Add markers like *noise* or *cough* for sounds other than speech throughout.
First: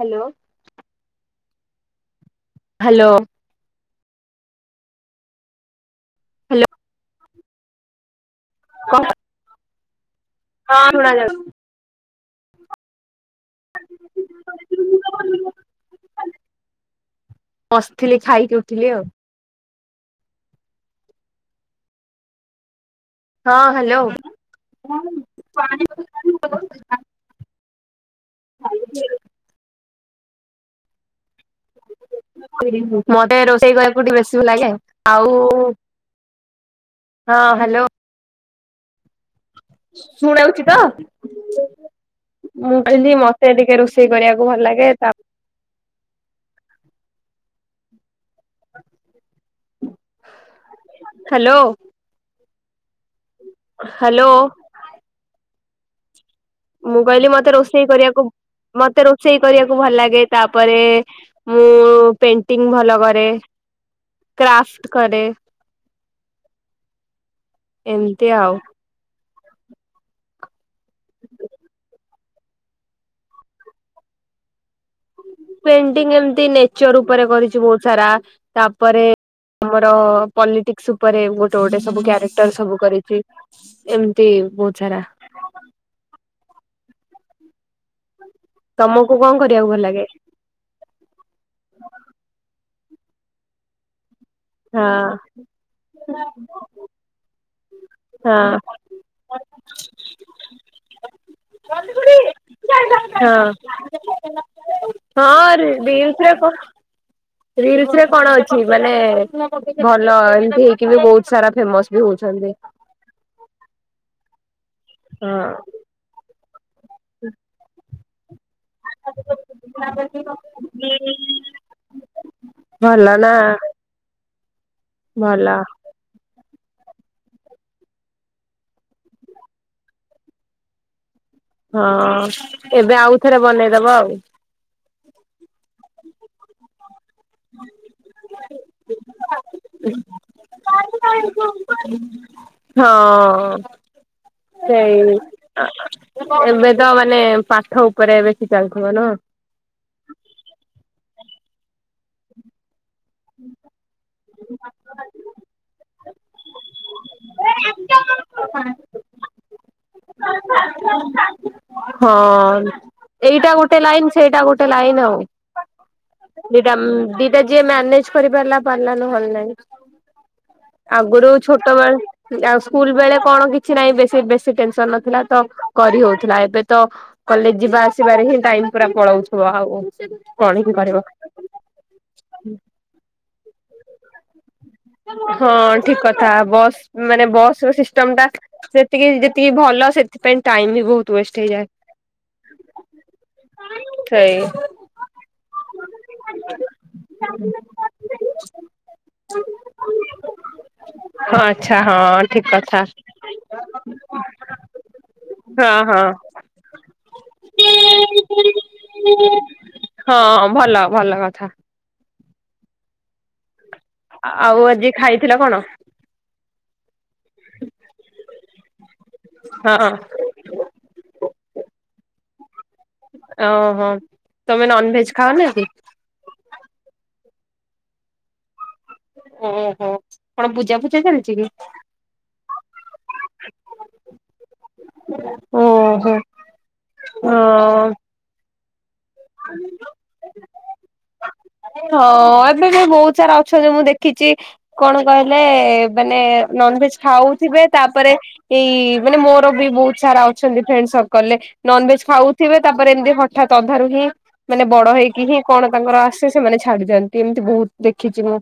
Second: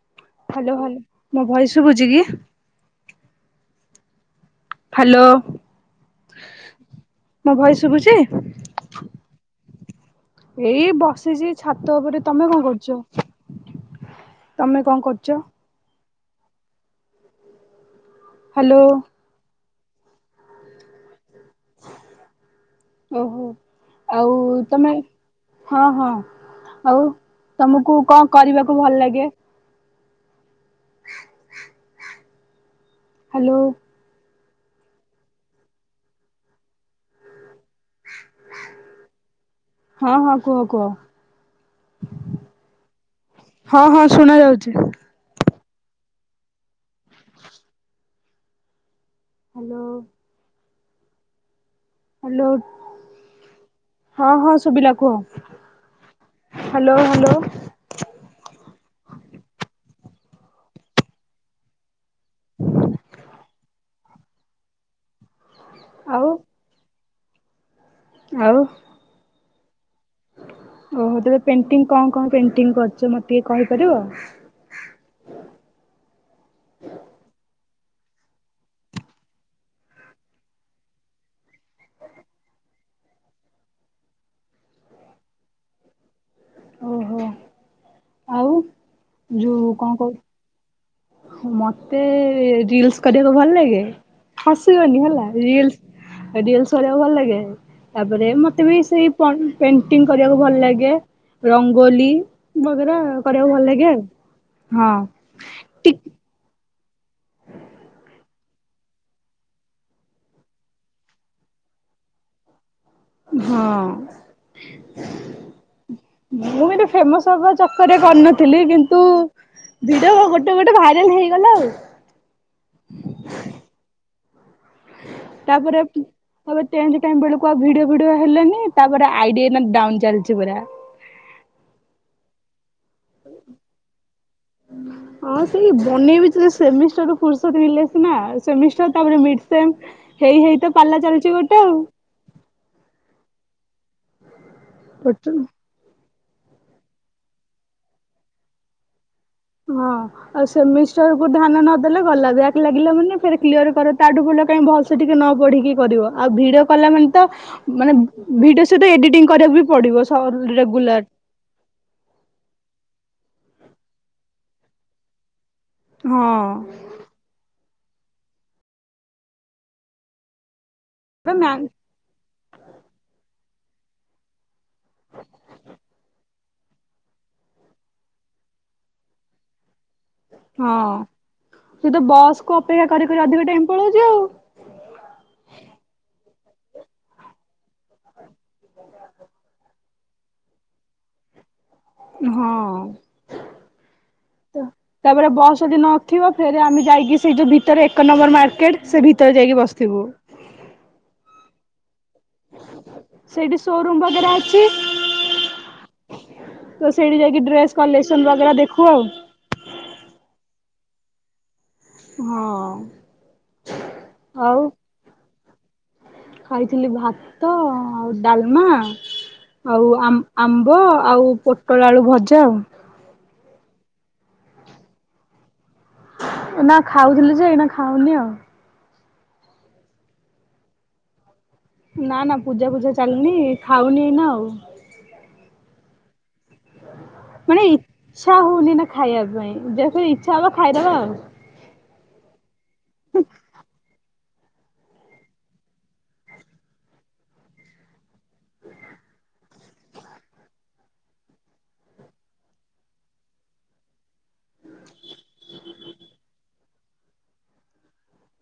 Hello. Hello hello. ମୋ voice ସୁଵୁ ଚି କି? ହ୍ୟାଲୋ। ହ୍ୟାଲୋ। ହ୍ୟାଲୋ। ମୋ ଭୟେସ ଶୁଭୁଛି? ଏଇ କଣ ବସିଛି ଛାତ ଉପରେ। ତମେ କଣ କରୁଚ ତମେ କଣ କରୁଚ? ସମସ୍ତେ। ଥିଲେ ହାଲୋ ଖାଇଦଉଥିଲେ ଆଉ। ଓହୋ ହଁ ହ୍ୟାଲୋ। ଆଉ ତମେ ହଁ ହଁ ଆଉ ତମକୁ କଣ କରିବାକୁ ଭଲ ଲାଗେ? *inaudible* *inaudible* ମତେ ହାଲୋ ରୋଷେଇ କରିବାକୁ ଟିକେ ବେଶୀ ଆଉ ହଁ ହାଲୋ। *inaudible* ହଁ ହଁ କୁହ ଶୁଣାଯାଉଛି ତ କୁହ ମୁଁ କହିଲି ମତେ ଟିକେ ହଁ ହଁ ରୋଷେଇ ଶୁଣା କରିବାକୁ ଭଲ ଯାଉଛି। ଲାଗେ ତା *inaudible* *inaudible* ହାଲୋ। ହାଲୋ। ଲୋପ ହ୍ୟାଲୋ ହଁ ହଁ ଶୁବିଲା କୁହ। ହାଲୋ ମୁଁ କହିଲି ହାଲୋ ମତେ ରୋଷେଇ କରିବାକୁ ମତେ ରୋଷେଇ କରିବାକୁ ଭଲ ଲାଗେ। ତାପରେ ମୁଁ ପେଣ୍ଟିଙ୍ଗ ଭଲ କରେ କ୍ରାପଟ କରେ। ଆଉ ଏମତି ଆଉ। ଓହୋ ତମ ପେଣ୍ଟିଙ୍ଗ କଣ କଣ ପେଣ୍ଟିଙ୍ଗ କରୁଛ ମତେ ଟିକେ କହିପାରିବ? ପେଣ୍ଟିଙ୍ଗ ଏମତି ନେଚର ଉପରେ କରିଛି ବହୁତ ସାରା ତାପରେ ଆମର ପଲିଟିକସ ଉପରେ ଗୋଟେ ଗୋଟେ ସବୁ କ୍ୟାରେକ୍ଟର ସବୁ କରିଛି ଏମିତି ବହୁତ ସାରା। ଓହୋ। ଆଉ ତମକୁ କଣ କରିବାକୁ ଯୋଉ ଭଲ କଣ ଲାଗେ? କହୁ ମତେ ରିଲସ କରିବାକୁ ଭଲ ଲାଗେ। ହଁ ହସିବନି ହେଲା ରିଲସ ରିଲସ କରିବାକୁ ଭଲ ଲାଗେ ତାପରେ ହଁ ମତେ ବି ସେଇ ହଁ। ପେଣ୍ଟି କରିବାକୁ ଭଲ ଲାଗେ ରଙ୍ଗୋଲି ବଗେରା କରିବାକୁ ଭଲ ଲାଗେ ଆଉ। ହଁ ରି ଟି ରିଲସରେ ରିଲସ ରେ କଣ ଅଛି ମାନେ ଭଲ ଏମତି ହେଇକି ବି ବହୁତ ସାରା ଫେମସ ବି ହଉଛନ୍ତି। ହଁ। ହଁ। *inaudible* ଫେମସ ହବ ଚାକରେ *inaudible* ଥିଲି କିନ୍ତୁ ଭିଡିଓ ଗୋଟେ ଗୋଟେ ଭାଇରାଲ ହେଇଗଲା ଆଉ ଭଲ ନା ଭଲ ତାପରେ ତାପରେ ଟେଣ୍ଟ ଟାଇମ୍ ବେଳକୁ ଭିଡିଓ ଭିଡି ହେଲଣିି ତାପରେ ଆଇଡିଆ ଡାଉନ ଚାଲିଛି ପୁରା ହଁ ଏବେ ଆଉଥରେ ବନେଇଦବ ଆଉ ହଁ ସେଇ ବନେଇବଥିଲେ ସେମିଷ୍ଟାର ଫୁରୁଷତ୍ୱ ହେଲେ ସିନା ସେମିଷ୍ଟାର ତାପରେ *inaudible* ହେଇ ହେଇ ପାଲା ଚାଲୁଛି ଗୋଟେ ଆଉ *inaudible* ହଁ ସେଇଆ ଆ ଏବେ ତ ମାନେ ପାଠ ଉପରେ ବେଶି ଚାଲଥିବ ନୁହଁ ହେଲେ ଗଲା ବ୍ୟକ ଲା *inaudible* କ୍ଲିୟ କର ତାଠୁ ଭଲ କାଇହିଁ ଭଲସେ ଟିକେ ନ ପଢିକି କରିବ ଆଉ ଭିଡିଓ କଲା ମାନେ ତ ମାନେ ଭିଡିଓ ସହିତ ଏଡିଟିଂ କରିବାକୁ ପଡିବ ସ ରେଗୁଲାର *inaudible* ହଁ ଏଇଟା ଗୋଟେ ଲାଇନ ସେଇଟା ଗୋଟେ ଲାଇନ ଆଉ ହଁ। ଦିଟା ମ୍ ଦିଟା ଯେ ମ୍ୟାନେଜେ କରିପାରିଲା *inaudible* ଆଗରୁ ଛୋଟ ମ୍ୟାମ୍ ବେଳେ ଆଉ ସ୍କୁଲ ବେଳେ କଣ କିଛି କିଛି ନାଇଁ ବେଶୀ ବେଶ ସେ ଟେନସନ ନଥିଲା। କରି ହଉଥିଲା ଏବେ ତ କଲେଜ ଯିବା ଆସିବାରେ ହିଁ ଟାଇମ ପୁରା ପଳଉଥିବ ଆଉ। କଣ ହଁ ହିଁ କରିବ। ସେ ତ ବସ୍ କୁ ଅପେକ୍ଷା କରି କରି ଅଧିକ ମ୍ପଳ ଯାଉ ହଁ ଠିକ କଥା ବସ୍ ମାନେ ବସ ସିଷ୍ଟମ ଟା ସେତିକି ଯେତିକି ଭଲ ସେ ସେଥି ଟାଇମ ବି ବହୁତ ୱେଷ୍ଟ ହେଇଯାଏ। ହଁ ସେଇ ତାପରେ ବସ୍ ଯଦି ନଥିବ ଫେରେ ଆମେ ଯାଇକି ସେଇ ଯୋଉ ଭିତରେ ଏକ ନମ୍ବର ମାର୍କେଟ ସେ ଭିତରେ ଯାଇକି ବସିଥିବୁ। ଓ ଆଛା। ହଁ ଠିକ କଥା ସେଇଠି ସୋରୁମ ବଗେରା ଅଛି *inaudible* ହଁ ହଁ। ତ ସେଇଠି ଯାଇକି ଡ୍ରେସ କଲେସନ ବଗେରା ଦେଖୁ ଆଉ। ହଁ ଭଲ ଭଲ କଥା ହଁ। ଆଉ ଆଜି ଖାଇଥିଲ କଣ? ଖାଇଥିଲି ଭାତ ଆଉ ଡାଲମା ଆଉ ହଁ ଆମ୍ବ ଆଉ ପୋଟଳ ଆଳୁ ଭଜା ଯାଅ ଓହୋ ତମେ ନନ ଭେଜ ଖାଅନା କି? ନା ଖାଉଥିଲି ଯେ ଏଇନା ଖାଉନି ଆଉ ଓହୋ କଣ ପୂଜା ଫୂଜା ଚାଲିଛି କି? ନା ନା ପୂଜା ଫୂଜା ଚାଲୁନି ଖାଉନି ନା ଆଉ ଓ ହୋ। ମାନେ ଇ ଛା ହେଉନି ଖାଇବା ପାଇଁ ଯେ ଇଚ୍ଛା ହବା। ଖାଇବା ଆଉ। ହଁ ଏବେ ବି ବହୁତ ସାରା ଅଛନ୍ତି ମୁଁ ଦେଖିଛି କଣ କହିଲେ ମାନେ ନନଭେଜ ଖାଉଥିବେ ତାପରେ ଏଇ ମାନେ ମୋର ହଁ -ଅ-ଏବେ ବି ବହୁତ ସାରା ଅଛନ୍ତି ମୁଁ ଦେଖିଛି କଣ କହିଲେ ମାନେ ନନଭେଜ ଖାଉଥିବେ ତା ପରେ ଏଇ ମାନେ ମୋର ବି ବହୁତ ସାରା ଅଛନ୍ତି ଫ୍ରେଣ୍ଡ ସର୍କଲ ରେ ନନଭେଜ ଖାଉଥିବେ ତାପରେ ଏମିତି ହଠାତ୍ ଅନ୍ଧାରୁ ହିଁ ମାନେ ବଡ ହେଇକି ହିଁ କଣ ତାଙ୍କର ସେ ସେମାନେ ଛାଡି ଜାଆନ୍ତି ଏମିତି ବହୁତ ଦେଖିଛି ମୁଁ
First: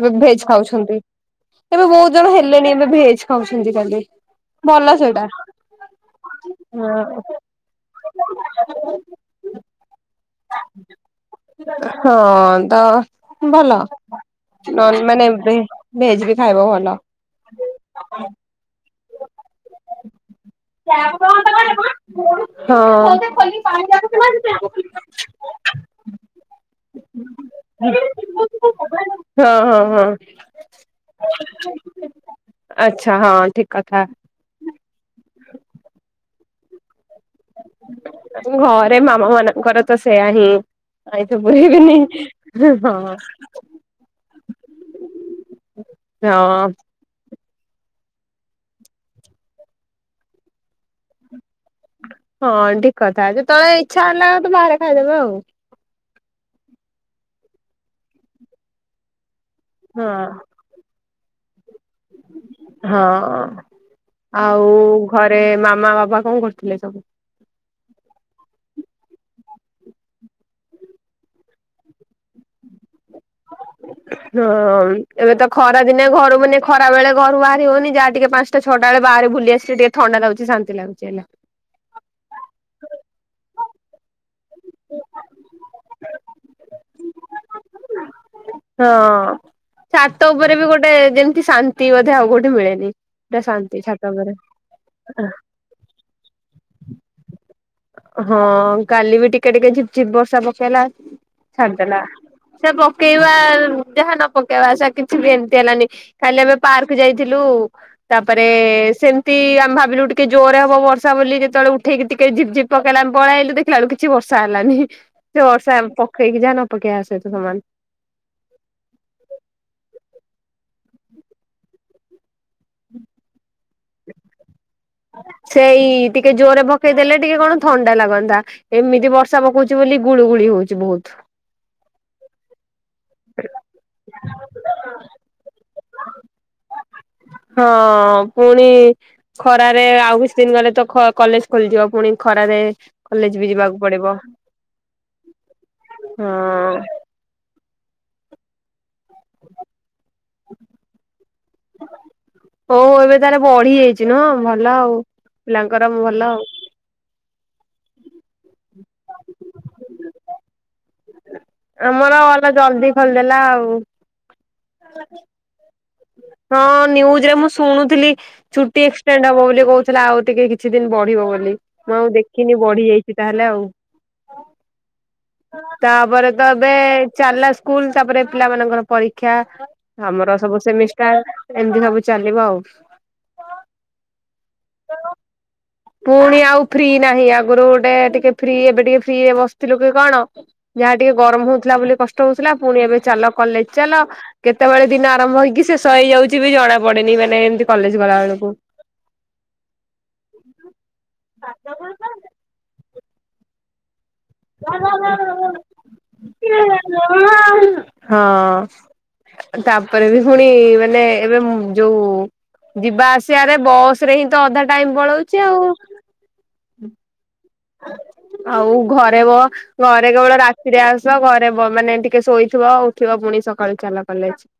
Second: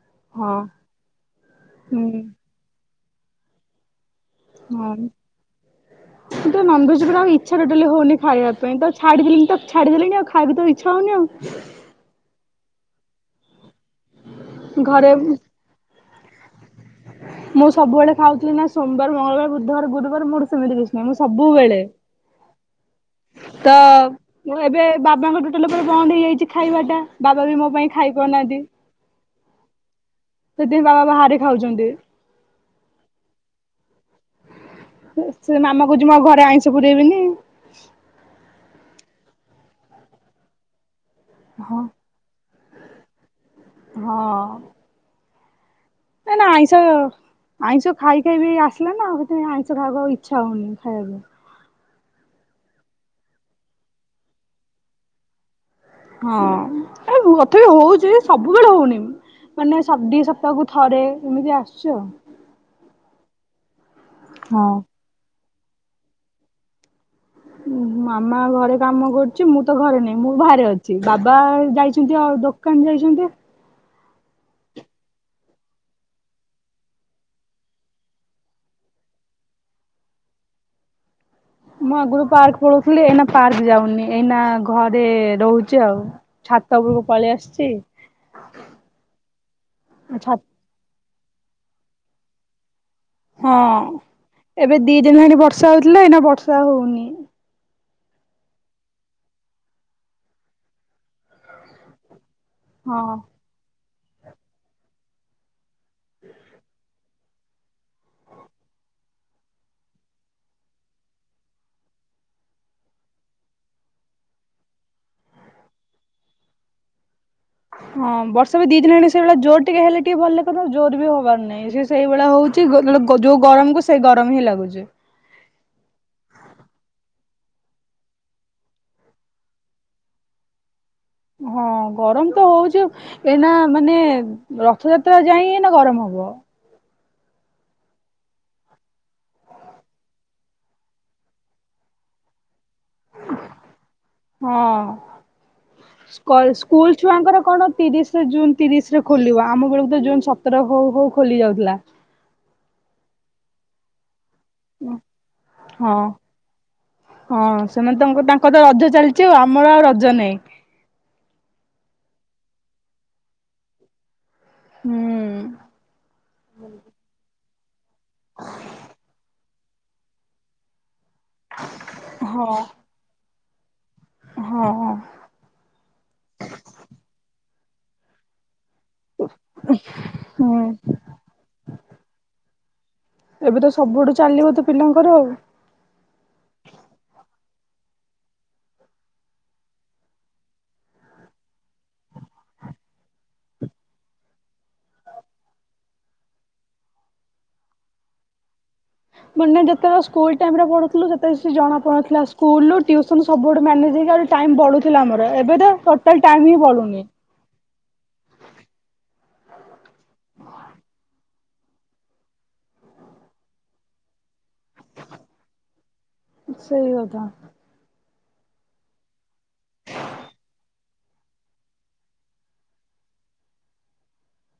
ଏବେ ଭେଜ ହଁ ଖାଉଛନ୍ତି ଏବେ ବହୁତ ହୁଁ ଜଣ ହେଲେଣି ଏବେ ଭେଜ ଖାଉଛନ୍ତି ତାହେଲେ ହୁଁ ନନଭେଜ ଉପରେ ହଁ ଆଉ ଇଛା ଟୋଟାଲି ହଉନି ଖାଇବା ପାଇଁ ତ ଛାଡିଦେଲିଣି ତ ଛାଡିଦେଲିଣି ଆଉ ଖାଇବାକୁ ତ ଇଚ୍ଛା ହଉନି ଆଉ। ହଁ ତ ଭଲ। ନ ଘରେ ମାନେ ଭେଜ ବି ଖାଇବ ଭଲ। ମୁଁ ସବୁବେଳେ ଖାଉଥିଲି। ସୋମବାର, ମଙ୍ଗଳବାର, ବୁଧବାର, ଗୁରୁବାର, ମୋର ସେମିତି କିଛି ନାହିଁ ମୁଁ ସବୁବେଳେ ତ ମୁଁ ଏବେ ହଁ। ବାବାଙ୍କ ଟୋଟେଲ ଉପରେ ବନ୍ଦ ହେଇଯାଇଛି ଖାଇବା ଟା ବାବା ବି ମୋ ପାଇଁ ଖାଇପାରୁନାହାନ୍ତି ହଁ ହଁ ହଁ ସେଥିପାଇଁ ବାବା ବାହାରେ ଖାଉଛନ୍ତି। ଆଚ୍ଛା ହଁ ଠିକ। *inaudible* କଥା ସେ ମାମା କହୁଛି ମୁଁ ଆଉ ଘରେ ଆଇଁଷ ପୁରେଇବିନି ଘର ଆରେ ମାମା ମାନଙ୍କରତ ସେଇଆ ହିଁ। ଆଇତୁ ବୁଢିହେଇ ହଁ ଗଲୁଣି। ହୁଁ ହଁ। ହଁ। ଏ ହଁ ନାଇସା ଆଇଁଷ ଖାଇ ଖାଇ ବି ଆସିଲା ନା ଆଉ ସେଥିପାଇଁ ଆଇଁଷ ଖାଇବାକୁ ଆଉ ଇଚ୍ଛା ହଉନି। ଖାଇବାକୁ। ହଁ ଠିକ କଥା। ଯେତେବେଳେ ଇଛା ହେଲା ତ ବାହାରେ ଖାଇଦେବ ଆଉ। ହଁ ଏ ମୁ କଥାପି ହଉଚି ସବୁବେଳେ ହଉନି। ମାନେ ସଦ ଦି ହଁ ସପ୍ତାହକୁ ଥରେ। ଏମିତି ଆସୁ। ଚ ହଁ। ଆଉ ଘ ରେ ମାମା ବାବା କଣ କରୁଥିଲେ ସବୁ? ମାମା ଘରେ କାମ କରୁଚି। ମୁଁ ତ ଘରେ ନାହିଁ ମୁଁ ବାହାରେ ଅଛି। ବାବା ଯାଇଚନ୍ତି ଆଉ ଦୋକାନ ଯାଇଚନ୍ତି। ହଁ ଏବେ ତ ଖରା ଦିନେ ଘରୁ ମାନେ ଖରା ବେଳେ ଘରୁ ବାହାରି ହଉନି ଯାହା ଟିକେ ପାଞ୍ଚଟା ଛଅଟା ବେଳେ ବାହାରେ ବୁଲି ଆସିଲେ ଟିକେ ଥଣ୍ଡା ଲାଗୁଚି, ଶାନ୍ତି ଲାଗୁଚି ହେଲେ। ମୁଁ ଆଗରୁ ପାର୍କ ପଳଉଥିଲି। ଏଇନା ପାର୍କ ଯାଉନି। ଏଇନା ଘରେ ରହୁଚି ଆଉ। ଛାତ ଉପରକୁ ପଳେଇ ଆସୁଚି। ହଁ ଛାତ ଉପରେ ବି ଗୋଟେ ଯେମିତି ଶାନ୍ତି ବୋଧେ ଆଉ କୋଉଠି ମିଳେନି। ପୁରା ହଁ ଶାନ୍ତି ଛାତ ଉପରେ ଏବେ ଦି ଦିନ ହେଇନାଇ ବର୍ଷା ହଉଥିଲା, ଏଇନା ବର୍ଷା ହଉନି। ହଁ କାଲି ବି ଟିକେ ଟିକେ ଝିପ ଝିପ୍ ବର୍ଷା ପକେଇଲା, ଛାଡିଦେଲା। ସେ ହଁ। ପକେଇବା ଯାହା ନ ପକେଇବା ସେ କିଛି ବି ଏମିତି ହେଲାନି। କାଲି ଆମେ ପାର୍କ ଯାଇ ଥିଲୁ। ତାପରେ ସେମିତି ଆମ ଭାବିଲୁ ଟିକେ ଜୋରରେ ହବ ବର୍ଷା ବୋଲିକି ଯେତେବେଳେ ଉଠେଇକି ଟିକେ ଝିପ୍ ଝିପ୍ ପକେଇଲା ଆମେ ପଳେଇଲୁ ଦେଖିଲା ବଳକୁ କିଛି ବର୍ଷା ହେଲାନି। ସେ ବର୍ଷା ପକେଇକି ଯାହା ନ ପକେଇବା ସେଇତ ହଁ ବର୍ଷ ବି ଦିଦିନହେଲାଣି ସେଇଭଳିଆ ଜୋର ଟିକେ ହେଲେ ଟିକେ ଭଲ ଲା ଜୋର ବି ହବାର ନାହିଁ। ସେ ସେଇଭଳିଆ ହଉଚି ଯୋଉ ଗରମକୁ ସେ ଗରମ ହିଁ ଲାଗୁଚି। ସେଇ ଟିକେ ଜୋରରେ ପକେଇ ଦେଲେ, ଟିକେ କଣ ଥଣ୍ଡା ଲାଗନ୍ତା। ଏମିତି ବର୍ଷା ପକଉଚି, ବୋଲି ଗୁଳୁଗୁଳି ହଉଚି ବହୁତ। ହଁ ଗରମ ତ ହୋଉଚି। ଏଇନା ମାନେ ରଥଯାତ୍ରା ଯାଇଁ ଏନା ଗରମ ହ ହବ। ହଁ ପୁଣି ଖରାରେ ଆଉ କିଛି ଦିନ ଗଲେ ତ ଖ କଲେଜ ଖୋଲିଯିବ ପୁଣି ଖରାରେ। କଲେଜ ବି ଯିବାକୁ ପଡିବ ହଁ ହଁ ସ୍କଲ୍ ସ୍କୁଲ ଛୁଆଙ୍କର କଣ ତିରିଶ ଜୁନ୍ ତିରିଶରେ ଖୋଲିବ। ଆମ ବେଳକୁ ତ ଜୁନ ସତର ହଉ ହଉ ଖୋଲି ଯାଉଥିଲା। ତାର ବଢି ଯାଇଛି ନୁହଁ? ଭଲ ଆଉ ପିଲାଙ୍କର ହଁ ଭଲ ଆଉ। ହଁ ସେମାନେ ତମକୁ ଡା ଙ୍କର ତ ରଜ ଚାଲିଛି ଆଉ। ଆମର ଆଉ ରଜା ନାଇଁ ଆମର ଅଲା ଜଲଦି ଖୋଲଦେଲା ଆଉ। ହୁଁ ହଁ ନିୟୁଜରେ ମୁଁ ସୁଣୁ ଚୁଟି ଏଷ୍ଟେଟ ହବ ବୋଲି। କିଏ କହୁଥିଲା ଆଉ ଟିକେ କିଛି ଦିନ ବଢିବ ବୋଲି ମୁଁ ଆଉ ହଁ ଦେଖିନି ବଢି ଯାଇଛି ତା ହେଲେ। ହେଲା ଆଉ। ହଁ ତାପରେ ତ ଏବେ ଚାଲାସ୍ ସ୍କୁଲ ତାପରେ ପିଲାମାନଙ୍କର। ପରୀକ୍ଷା ଆମର ହଁ ସବୁ ସେମିସ୍ ଏମିତି ସବୁ ଚାଲିବ। ହଉ। ଏବେ ତ ସବୁଠୁ। ଚାଲିବ ତୁ ପିଲାଙ୍କର ଆଉ। ପୁଣି ଆଉ ଫ୍ରି ନାହିଁ ଆଗରୁ ଗୋଟେ ଟିକେ ଫ୍ରି ଏବେ ଟିକେ ଫ୍ରି ବସିଥିଲୁ କି କଣ? ଯାହା ଟିକେ ଗରମ ହଉଥିଲା ବୋଲି କଷ୍ଟ ହଉଥିଲା ପୁଣି ଏବେ ଚାଲ କଲେଜ ଚାଲ କେତେବେଳେ ଦିନ ଆରମ୍ଭ ହେଇକି ଶେଷ ହେଇଯାଉଛି ବି ଜଣା ପଡେନି ମାନେ ଏମିତି କଲେଜ ଗଲାବେେଳକୁ। ମାନେ ଯେତେବେଳେ ସ୍କୁଲ୍ ଟାଇମ୍ ରେ ପଢୁଥିଲୁ ସେତେ ଜଣା ପଡୁଥିଲା ସ୍କୁଲ ଟିଉସନ ସବୁଆଡୁ ମ୍ୟା ନେଜ୍ ହେଇକି ଆହୁରି ଟାଇମ ହଁ ବଳୁଥିଲା ଆମର ଏବେ ତ ଟୋଟାଲ ଟାଇମ ହିଁ ବଳୁନି। *unintelligible* ତାପରେ ବି ଫୁଣି ମାନେ ଏବେ ଯୋଉ ଯିବା ଆସିବାରେ ବସ ରେ ହିଁ ଅଧା ଟାଇମ ପଲଉଛି ଆଉ। ସେଇ କଥା ଆଉ ଘରେ ବ ଘରେ କେବଳ ରାତିରେ ଆସ ଘରେ ମାନେ ଟିକେ ଶୋଇଥିବ ଉଠିବ ପୁଣି ସକାଳୁ ଚାଲା କଲେଜ।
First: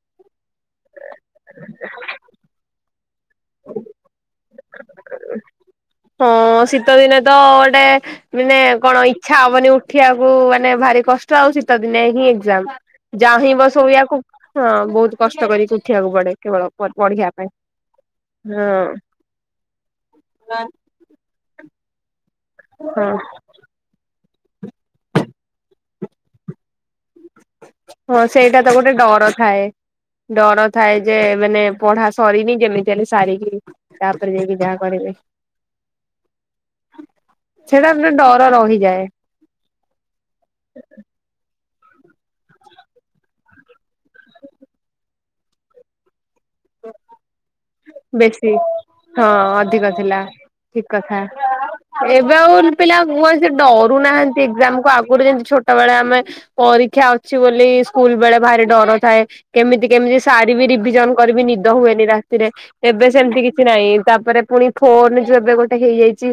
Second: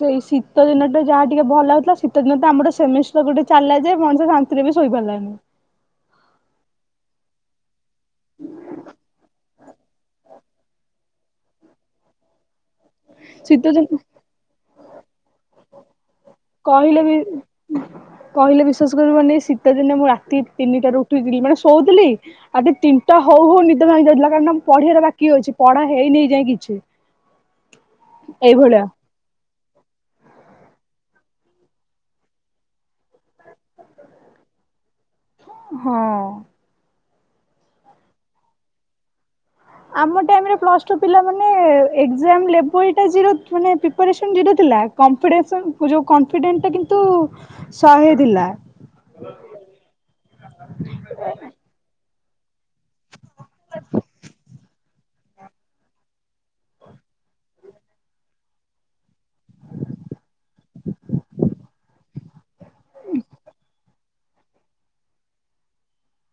ସେଇ ଶୀତ ଦିନ ଟା ଯାହା ଟିକେ ଭଲ ଲାଗୁଥିଲା ଶୀତ ଦିନ ତ ଆମର ସେମି ଗୋଟେ ଚାଲା ଯେ ମଣିଷ ବି ଶୋଇପାରିଲାନି ହଁ ଶୀତ ଦିନ *unintelligible* ଗୋଟେ ମାନେ କଣ ଇଚ୍ଛା ହବନି ଉଠିବାକୁ ମାନେ ଭାରି କଷ୍ଟ ଶୀତ ଦିନେ ହିଁ ଏକ୍ସାମ୍। ଯା ହିଁ ଶୀତ ବସ ଦିନ ସୋୟାକୁ ହଁ ବହୁତ କଷ୍ଟ କରିକି ଉଠିବାକୁ ପଡେ କେବଳ କହିଲେ ପଢିବା ପାଇଁ ହଁ। ମାନେ ଶୀତ ଦିନ ମୁଁ ରାତି ତିନିଟାରୁ ଉଠିଥିଲି ମାନେ ସୋ ଆଗେ ହଁ ତିନିତା ହଉ ହଉ ନିଦ ଭାଙ୍ଗିଯାଉଥିଲା ମୁ ପଢିବାର ବାକି ଅଛି ପଢା ହେଇନି ଏଯାଇ କିଛି ହଁ ସେଇଟା ତ ଏଇଭଳିଆ ଗୋଟେ ଡର ଥାଏ ଡର ଥାଏ ଯେ ମାନେ ପଢା ସରିନି ଯେମିତି ହେଲେ ସାରିକି ତାପରେ ଯାଇକି ଯାହା କରିବେ ହଁ। ସେଇଟାେ ଡର ରହିଯାଏ ଆମ ଟାଇମ ରେ ପ୍ଲସ ଟୁ ପିଲା ମାନେ ଏାମେବଲାର ମାନେ ପ୍ରିପସନ୍ ଜିରୋ ଥିଲାମ୍ପ ିଡେଣ୍ଟଟା କିନ୍ତୁ ଶହେ ଥିଲା ବେଶୀ ହଁ ଅଧିକ ଥିଲା ଠିକ କଥା ଏବେ ଆଉ ପିଲା କୁହ ସେ ଡରୁ ନାହାନ୍ତି ଏଜାମକୁ ଆଗ ଆ ଯେମତି ଛୋଟ ବେଳେ ଆମେ ପରୀକ୍ଷା ଅଛି ବୋଲି ସ୍କୁଲ ବେଳେ ଭାରି ଡର ଥାଏ କେମିତି କେମିତି ସାରିବି ରିଭିଜନ କରିବି ନିଦ ହୁଏନି ରାତିରେ? ଏବେ ସେମିତି କିଛି ନାହିଁ ତାପରେ ପୁଣି ଫୋନ ଯୋଉ ଏବେ ଗୋଟେ ହେଇଯାଇଛି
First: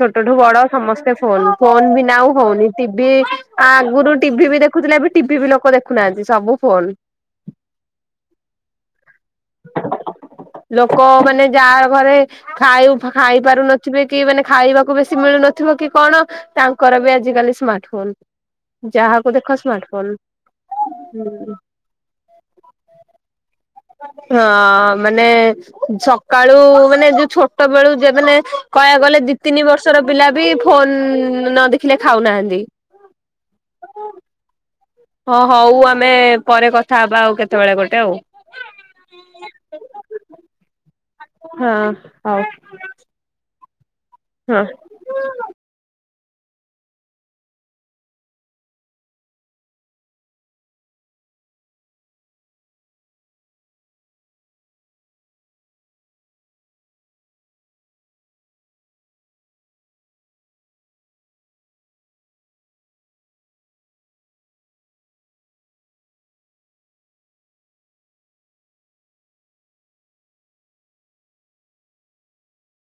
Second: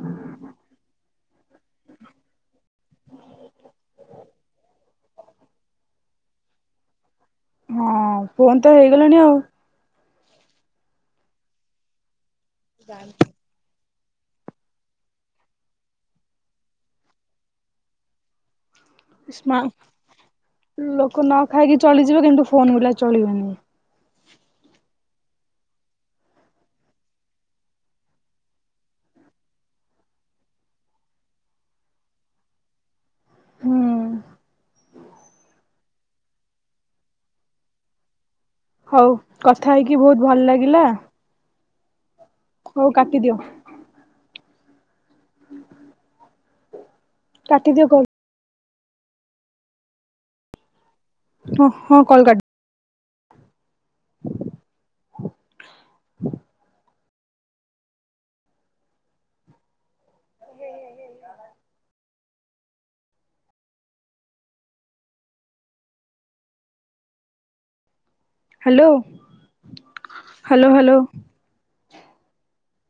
ଛୋଟଠୁ ବଡ ସମସ୍ତେ ଫୋନ ଫୋନ ବି ନାଉ ହଉନି ଟିଭି ଆଗରୁ ଟିଭି ବି ଦେଖୁଥିଲେ ଏବେ ଟିଭି ବି ଲୋକ ଦେଖୁନାହାନ୍ତି ସବୁ ଫୋନ? ହଁ ଫୁନ୍ ତ ହେଇଗଲାଣି ଆଉ! ଲୋକ ମାନେ ଯାହା ଘରେ ଖାଇ ଖାଇ ପାରୁନ ିବେ କି ମାନେ ଖାଇବାକୁ ବେଶି ମିଳୁନଥିବ କି କଣ ତାଙ୍କର ବି ଆଜ କାଲି ସ୍ମାର୍ଟ ଫୋନ? ଯାହାକୁ ଦେଖ ସ୍ମାର୍ଟଫୋନ ଲୋକ ନ ଖାଇକି ଚଳିଯିବ କିନ୍ତୁ ଫୋନ ଭିଲ ଚଳିବନି ହଁ ମାନେ ସକାଳୁ ମାନେ ଯୋଉ ଛୋଟ ବେଳୁ ଯେ ମାନେ କହକୁ ଗଲେ ଦି ତିନି ବର୍ଷର ପିଲା ବି ଫୋନ ନ ଦେଖିଲେ ଖାଉନାହାନ୍ତି? ହୁଁ ହଁ ହଁ ହଉ ଆମେ ପରେ କଥା ହବା ଆଉ କେତେବେଳେ ଗୋଟେ ଆଉ! ହଉ କଥା ହେଇକି ବହୁତ ଭଲ ଲାଗିଲା ହଁ ହଉ କାଟଦିଓ ହଁ ହୁଁ ହୁଁ କାଟିଦିଅ କର ହ ହଁ କଲ୍ କରି *unintelligible* ହେ ଭ ହ୍ୟାଲୋ ହ୍ୟାଲୋ ହ୍ୟାଲୋ